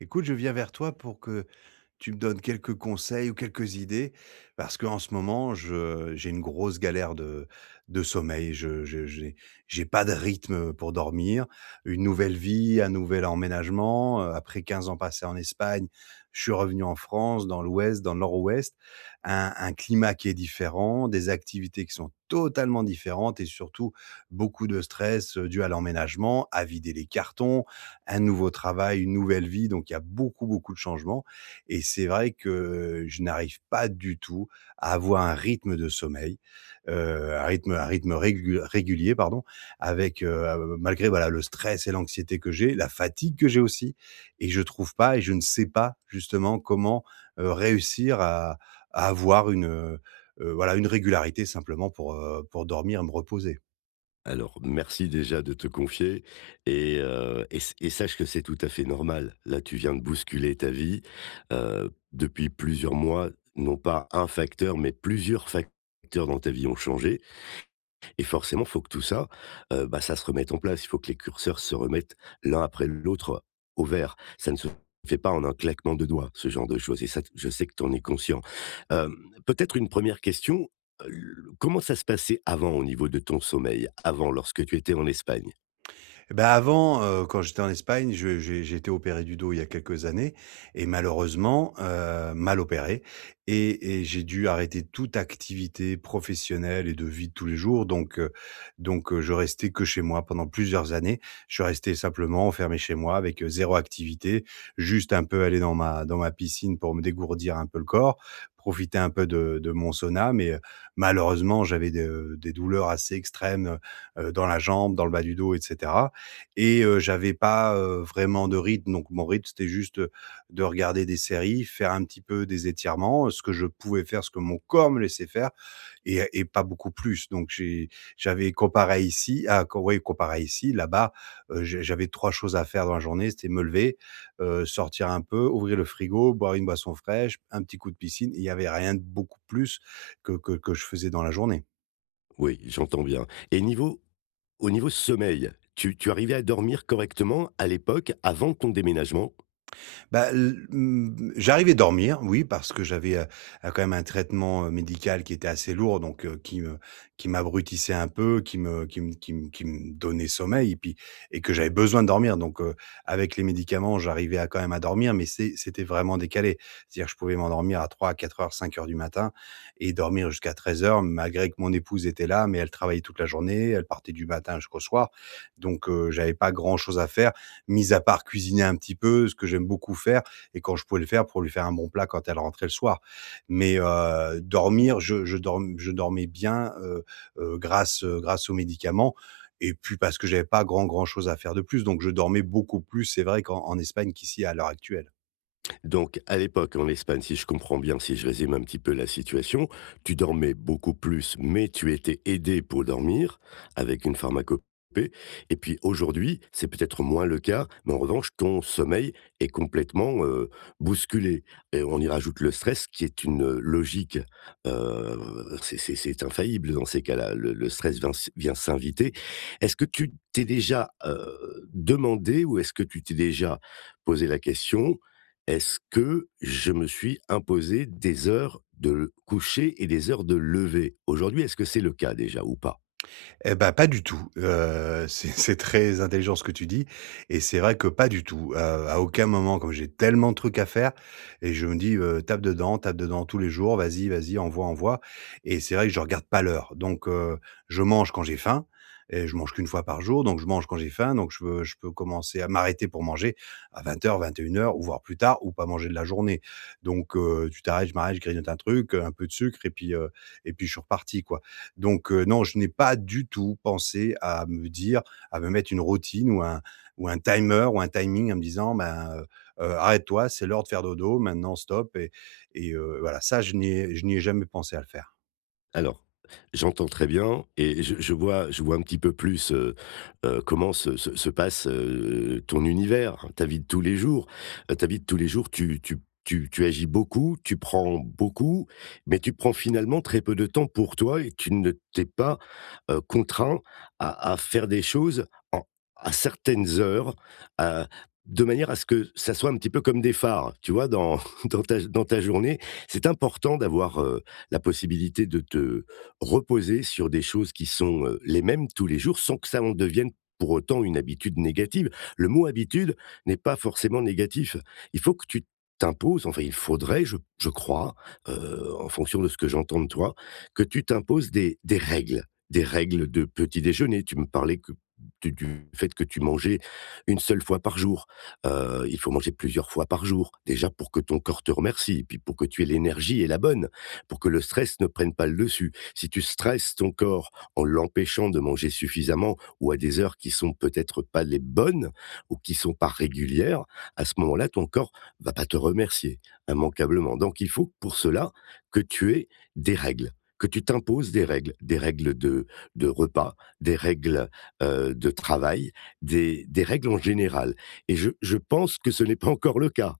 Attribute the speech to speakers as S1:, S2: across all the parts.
S1: Écoute, je viens vers toi pour que tu me donnes quelques conseils ou quelques idées, parce qu'en ce moment, j'ai une grosse galère de sommeil. J'ai pas de rythme pour dormir. Une nouvelle vie, un nouvel emménagement. Après 15 ans passés en Espagne, je suis revenu en France, dans l'Ouest, dans le Nord-Ouest. Un climat qui est différent, des activités qui sont totalement différentes et surtout beaucoup de stress dû à l'emménagement, à vider les cartons, un nouveau travail, une nouvelle vie. Donc il y a beaucoup, beaucoup de changements. Et c'est vrai que je n'arrive pas du tout à avoir un rythme de sommeil, un rythme régulier, pardon, malgré voilà le stress et l'anxiété que j'ai, la fatigue que j'ai aussi, et je trouve pas et je ne sais pas justement comment, réussir à avoir voilà une régularité simplement pour dormir et me reposer.
S2: Alors, merci déjà de te confier et sache que c'est tout à fait normal. Là, tu viens de bousculer ta vie, depuis plusieurs mois, non pas un facteur, mais plusieurs facteurs dans ta vie ont changé et forcément, il faut que tout ça, ça se remette en place. Il faut que les curseurs se remettent l'un après l'autre au vert. Ça ne se fait pas en un claquement de doigts, ce genre de choses, et ça je sais que tu en es conscient. Hem, Peut-être une première question, l comment ça se passait avant au niveau de ton sommeil? Avant, lorsque tu étais en Espagne?
S1: Et bah, avant, quand j'étais en Espagne, je j'ai été opéré du dos il y a quelques années et malheureusement, mal opéré, et j'ai dû arrêter toute activité professionnelle et de vie de tous les jours. Donc je restais que chez moi pendant plusieurs années. Je suis resté simplement enfermé chez moi avec, 0 activité, juste un peu aller dans ma piscine pour me dégourdir un peu le corps, profiter un peu de mon sauna, mais malheureusement, j'avais de des douleurs assez extrêmes, dans la jambe, dans le bas du dos, et cetera. Et j'avais pas vraiment de rythme. Donc mon rythme, c'était juste de regarder des séries, faire un petit peu des étirements, ce que je pouvais faire, ce que mon corps me laissait faire, et pas beaucoup plus. Donc j'avais comparé ici à oui, comparé ici, là-bas, j'avais 3 choses à faire dans la journée: c'était me lever, sortir un peu, ouvrir le frigo, boire une boisson fraîche, un petit coup de piscine. Il n'y avait rien de beaucoup plus que je faisais dans la journée.
S2: Oui, j'entends bien, et niveau au niveau sommeil, tu arrivais à dormir correctement à l'époque, avant ton déménagement?
S1: Bah, j'arrivais à dormir, oui, parce que j'avais, quand même un traitement, médical qui était assez lourd, donc qui me qui m'abrutissait un peu, qui me donnait sommeil, et puis, et que j'avais besoin de dormir, donc avec les médicaments, j'arrivais à quand même à dormir, mais c'était vraiment décalé. C'est-à-dire que je pouvais m'endormir à trois, quatre heures, cinq heures du matin et dormir jusqu'à treize heures, malgré que mon épouse était là, mais elle travaillait toute la journée, elle partait du matin jusqu'au soir. Donc j'avais pas grand chose à faire, mis à part cuisiner un petit peu, ce que j'aime beaucoup faire et quand je pouvais le faire, pour lui faire un bon plat quand elle rentrait le soir. Mais, dormir, je dormais bien, grâce aux médicaments, et puis parce que j'avais pas grand chose à faire de plus. Donc je dormais beaucoup plus, c'est vrai, qu'en en Espagne qu'ici à l'heure actuelle.
S2: Donc, à l'époque, en Espagne, si je comprends bien, si je résume un petit peu la situation, tu dormais beaucoup plus, mais tu étais aidé pour dormir avec une pharmacopée. Et puis aujourd'hui, c'est peut-être moins le cas, mais en revanche, ton sommeil est complètement bousculé. Et on y rajoute le stress, qui est une logique. euh, c'est infaillible dans ces cas-là. Le stress vient, vient s'inviter. Est-ce que tu t'es déjà demandé, ou est-ce que tu t'es déjà posé la question: est-ce que je me suis imposé des heures de coucher et des heures de lever? Aujourd'hui, est-ce que c'est le cas déjà ou pas?
S1: Eh ben pas du tout, c'est très intelligent ce que tu dis, et c'est vrai que pas du tout, à aucun moment, comme j'ai tellement de trucs à faire. Et je me dis: tape dedans tous les jours, vas-y, vas-y, envoie, envoie». Et c'est vrai que je regarde pas l'heure. Donc je mange quand j'ai faim et je mange qu'une fois par jour, donc je mange quand j'ai faim, donc je peux commencer à m'arrêter pour manger à vingt heures, vingt et une heures, ou voire plus tard, ou pas manger de la journée. Donc tu t'arrêtes, je m'arrête, je grignote un truc, un peu de sucre, et puis, et puis je suis reparti, quoi. Donc non, je n'ai pas du tout pensé à me mettre une routine ou un timer ou un timing, en me disant: «Ben, arrête-toi, c'est l'heure de faire dodo, maintenant stop». Et voilà, ça, je n'y ai jamais pensé à le faire.
S2: Alors, j'entends très bien et je vois, je vois un petit peu plus, comment se passe, ton univers, hein, ta vie de tous les jours. Ta vie de tous les jours, tu agis beaucoup, tu prends beaucoup, mais tu prends finalement très peu de temps pour toi, et tu ne t'es pas, contraint à faire des choses en à certaines heures, heu, de manière à ce que ça soit un petit peu comme des phares, tu vois? Dans dans ta journée, c'est important d'avoir, la possibilité de te reposer sur des choses qui sont, les mêmes tous les jours, sans que ça en devienne pour autant une habitude négative. Le mot habitude n'est pas forcément négatif. Il faut que tu t'imposes, enfin il faudrait, je crois, en fonction de ce que j'entends de toi, que tu t'imposes des règles, des règles de petit déjeuner. Tu me parlais que du fait que tu mangeais une seule fois par jour. Il faut manger plusieurs fois par jour, déjà pour que ton corps te remercie, et puis pour que tu aies l'énergie et la bonne, pour que le stress ne prenne pas le dessus. Si tu stresses ton corps en l'empêchant de manger suffisamment, ou à des heures qui sont peut-être pas les bonnes ou qui sont pas régulières, à ce moment-là, ton corps va pas te remercier immanquablement. Donc il faut pour cela que tu aies des règles, que tu t'imposes des règles de repas, des règles de travail, des règles en général. Et je pense que ce n'est pas encore le cas.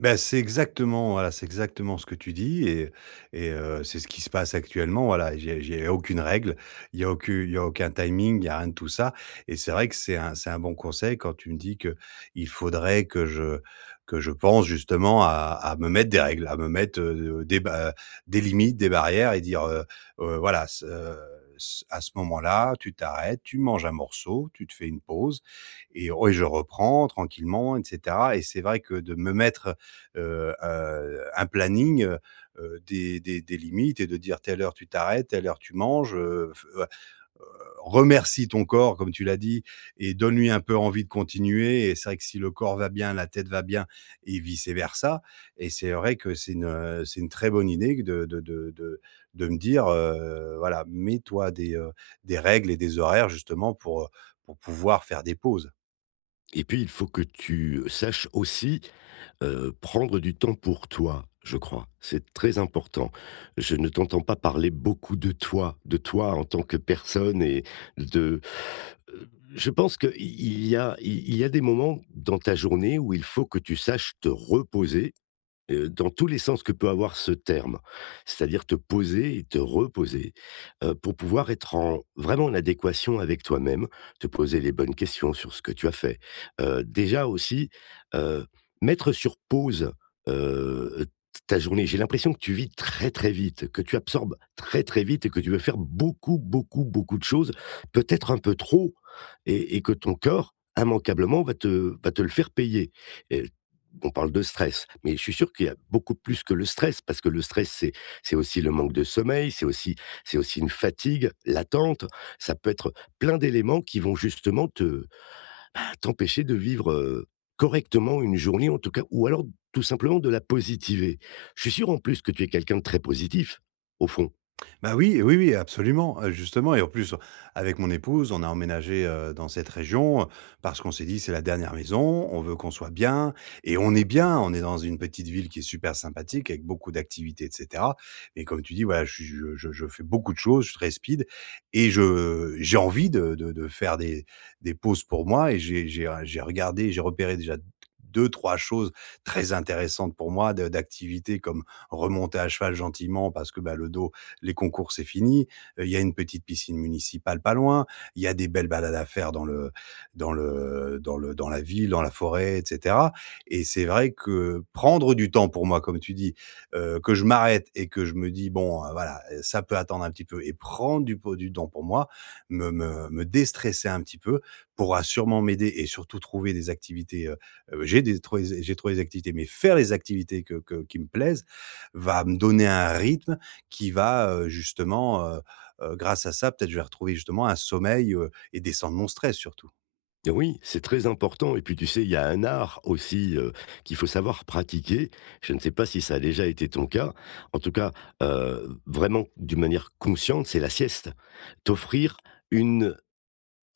S1: Ben c'est exactement, voilà, c'est exactement ce que tu dis, et c'est ce qui se passe actuellement, voilà. J'ai aucune règle, il y a aucun timing, il y a rien de tout ça. Et c'est vrai que c'est un bon conseil quand tu me dis que il faudrait que je pense justement à me mettre des règles, à me mettre, des limites, des barrières, et dire, voilà, ce ce à ce moment-là, tu t'arrêtes, tu manges un morceau, tu te fais une pause, et je reprends tranquillement, et cetera. Et c'est vrai que de me mettre, heu, un un planning, des limites, et de dire: «Telle heure tu t'arrêtes, telle heure tu manges», f remercie ton corps comme tu l'as dit, et donne-lui un peu envie de continuer. Et c'est vrai que si le corps va bien, la tête va bien, et vice versa. Et c'est vrai que c'est une très bonne idée de me dire, voilà, mets-toi des des règles et des horaires, justement pour pouvoir faire des pauses.
S2: Et puis, il faut que tu saches aussi, prendre du temps pour toi, je crois. C'est très important. Je ne t'entends pas parler beaucoup de toi en tant que personne, et de heu, je pense qu'il il y a des moments dans ta journée où il faut que tu saches te reposer. Dans tous les sens que peut avoir ce terme. C'est-à-dire te poser et te reposer, pour pouvoir être en vraiment en adéquation avec toi-même, te poser les bonnes questions sur ce que tu as fait. Déjà aussi, heu, mettre sur pause, heu, ta journée. J'ai l'impression que tu vis très, très vite, que tu absorbes très, très vite, et que tu veux faire beaucoup, beaucoup, beaucoup de choses, peut-être un peu trop, et que ton corps immanquablement va te le faire payer. On parle de stress, mais je suis sûr qu'il y a beaucoup plus que le stress, parce que le stress, c'est aussi le manque de sommeil, c'est aussi une fatigue latente. Ça peut être plein d'éléments qui vont justement te t'empêcher de vivre, correctement une journée, en tout cas, ou alors tout simplement de la positiver. Je suis sûr en plus que tu es quelqu'un de très positif, au fond?
S1: Bah oui, oui, oui, absolument, justement, et en plus, avec mon épouse, on a emménagé, dans cette région, parce qu'on s'est dit: «C'est la dernière maison, on veut qu'on soit bien». Et on est bien, on est dans une petite ville qui est super sympathique avec beaucoup d'activités, et cetera. Mais comme tu dis, voilà, je fais beaucoup de choses, je suis très speed, et je j'ai envie de faire des pauses pour moi. Et j'ai regardé, j'ai repéré déjà deux trois choses très intéressantes pour moi, de d'activités, comme remonter à cheval gentiment, parce que, bah, le dos, les concours, c'est fini. Il y a une petite piscine municipale pas loin. Il y a des belles balades à faire dans la ville, dans la forêt, et cetera. Et c'est vrai que prendre du temps pour moi, comme tu dis, que je m'arrête et que je me dis: «Bon, voilà, ça peut attendre un petit peu», et prendre du temps pour moi, me déstresser un petit peu, pourra sûrement m'aider. Et surtout trouver des activités, j'ai trouvé des activités, mais faire les activités que qui me plaisent va me donner un rythme qui va, justement, grâce à ça, peut-être je vais retrouver justement un sommeil, heu, et descendre mon stress surtout.
S2: Oui, c'est très important, et puis tu sais, il y a un art aussi, qu'il faut savoir pratiquer. Je ne sais pas si ça a déjà été ton cas. En tout cas, vraiment d'une manière consciente, c'est la sieste. T'offrir une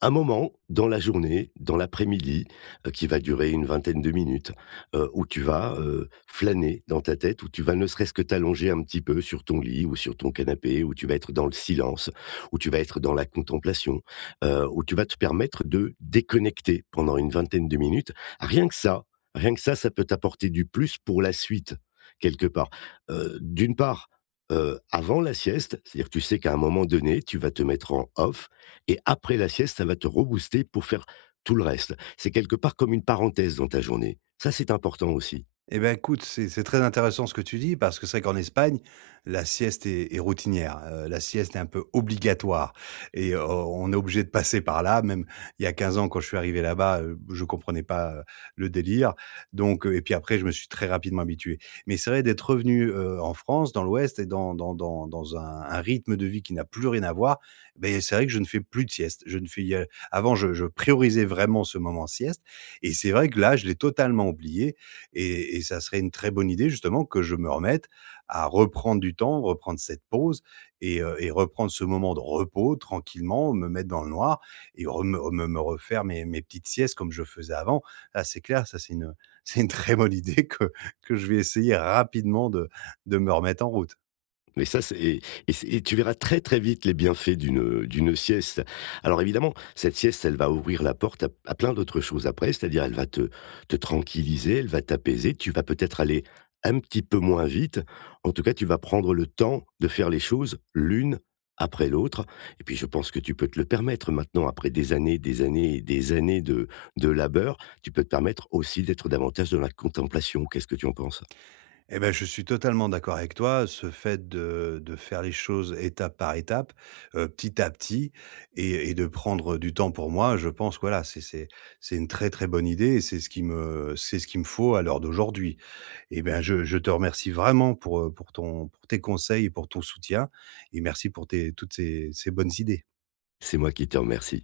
S2: un moment dans la journée, dans l'après-midi, qui va durer une vingtaine de minutes, où tu vas, flâner dans ta tête, où tu vas ne serait-ce que t'allonger un petit peu sur ton lit ou sur ton canapé, où tu vas être dans le silence, où tu vas être dans la contemplation, où tu vas te permettre de déconnecter pendant une vingtaine de minutes. Rien que ça, rien que ça peut t'apporter du plus pour la suite, quelque part. D'une part, avant la sieste, c'est-à-dire que tu sais qu'à un moment donné, tu vas te mettre en off, et après la sieste, ça va te rebooster pour faire tout le reste. C'est quelque part comme une parenthèse dans ta journée. Ça, c'est important aussi.
S1: Eh ben, écoute, c'est très intéressant ce que tu dis, parce que c'est vrai qu'en Espagne, la sieste est routinière. La sieste est un peu obligatoire, et on est obligé de passer par là. Même il y a 15 ans, quand je suis arrivé là-bas, je comprenais pas le délire. Donc, et puis après, je me suis très rapidement habitué. Mais c'est vrai, d'être revenu en France, dans l'Ouest, et dans un rythme de vie qui n'a plus rien à voir. Ben, c'est vrai que je ne fais plus de sieste. Je ne fais, avant, je priorisais vraiment ce moment sieste, et c'est vrai que là, je l'ai totalement oublié. Et ça serait une très bonne idée, justement, que je me remette à reprendre du temps, reprendre cette pause, et heu, et reprendre ce moment de repos tranquillement, me mettre dans le noir, et re, me refaire mes petites siestes comme je faisais avant. Ah, c'est clair, c'est une très bonne idée que je vais essayer rapidement de me remettre en route.
S2: Mais ça, c'est et c'est- et tu verras très, très vite les bienfaits d'une sieste. Alors évidemment, cette sieste, elle va ouvrir la porte à plein d'autres choses après, c'est-à-dire elle va te tranquilliser, elle va t'apaiser, tu vas peut-être aller un petit peu moins vite. En tout cas, tu vas prendre le temps de faire les choses l'une après l'autre. Et puis je pense que tu peux te le permettre maintenant, après des années et des années de labeur, tu peux te permettre aussi d'être davantage dans la contemplation. Qu'est-ce que tu en penses?
S1: Eh ben, je suis totalement d'accord avec toi. Ce fait de faire les choses étape par étape, petit à petit, et de prendre du temps pour moi, je pense, que voilà, c'est une très, très bonne idée, et c'est ce qu'il me faut à l'heure d'aujourd'hui. Eh ben, je te remercie vraiment pour ton pour tes conseils et pour ton soutien, et merci pour tes toutes ces bonnes idées.
S2: C'est moi qui te remercie.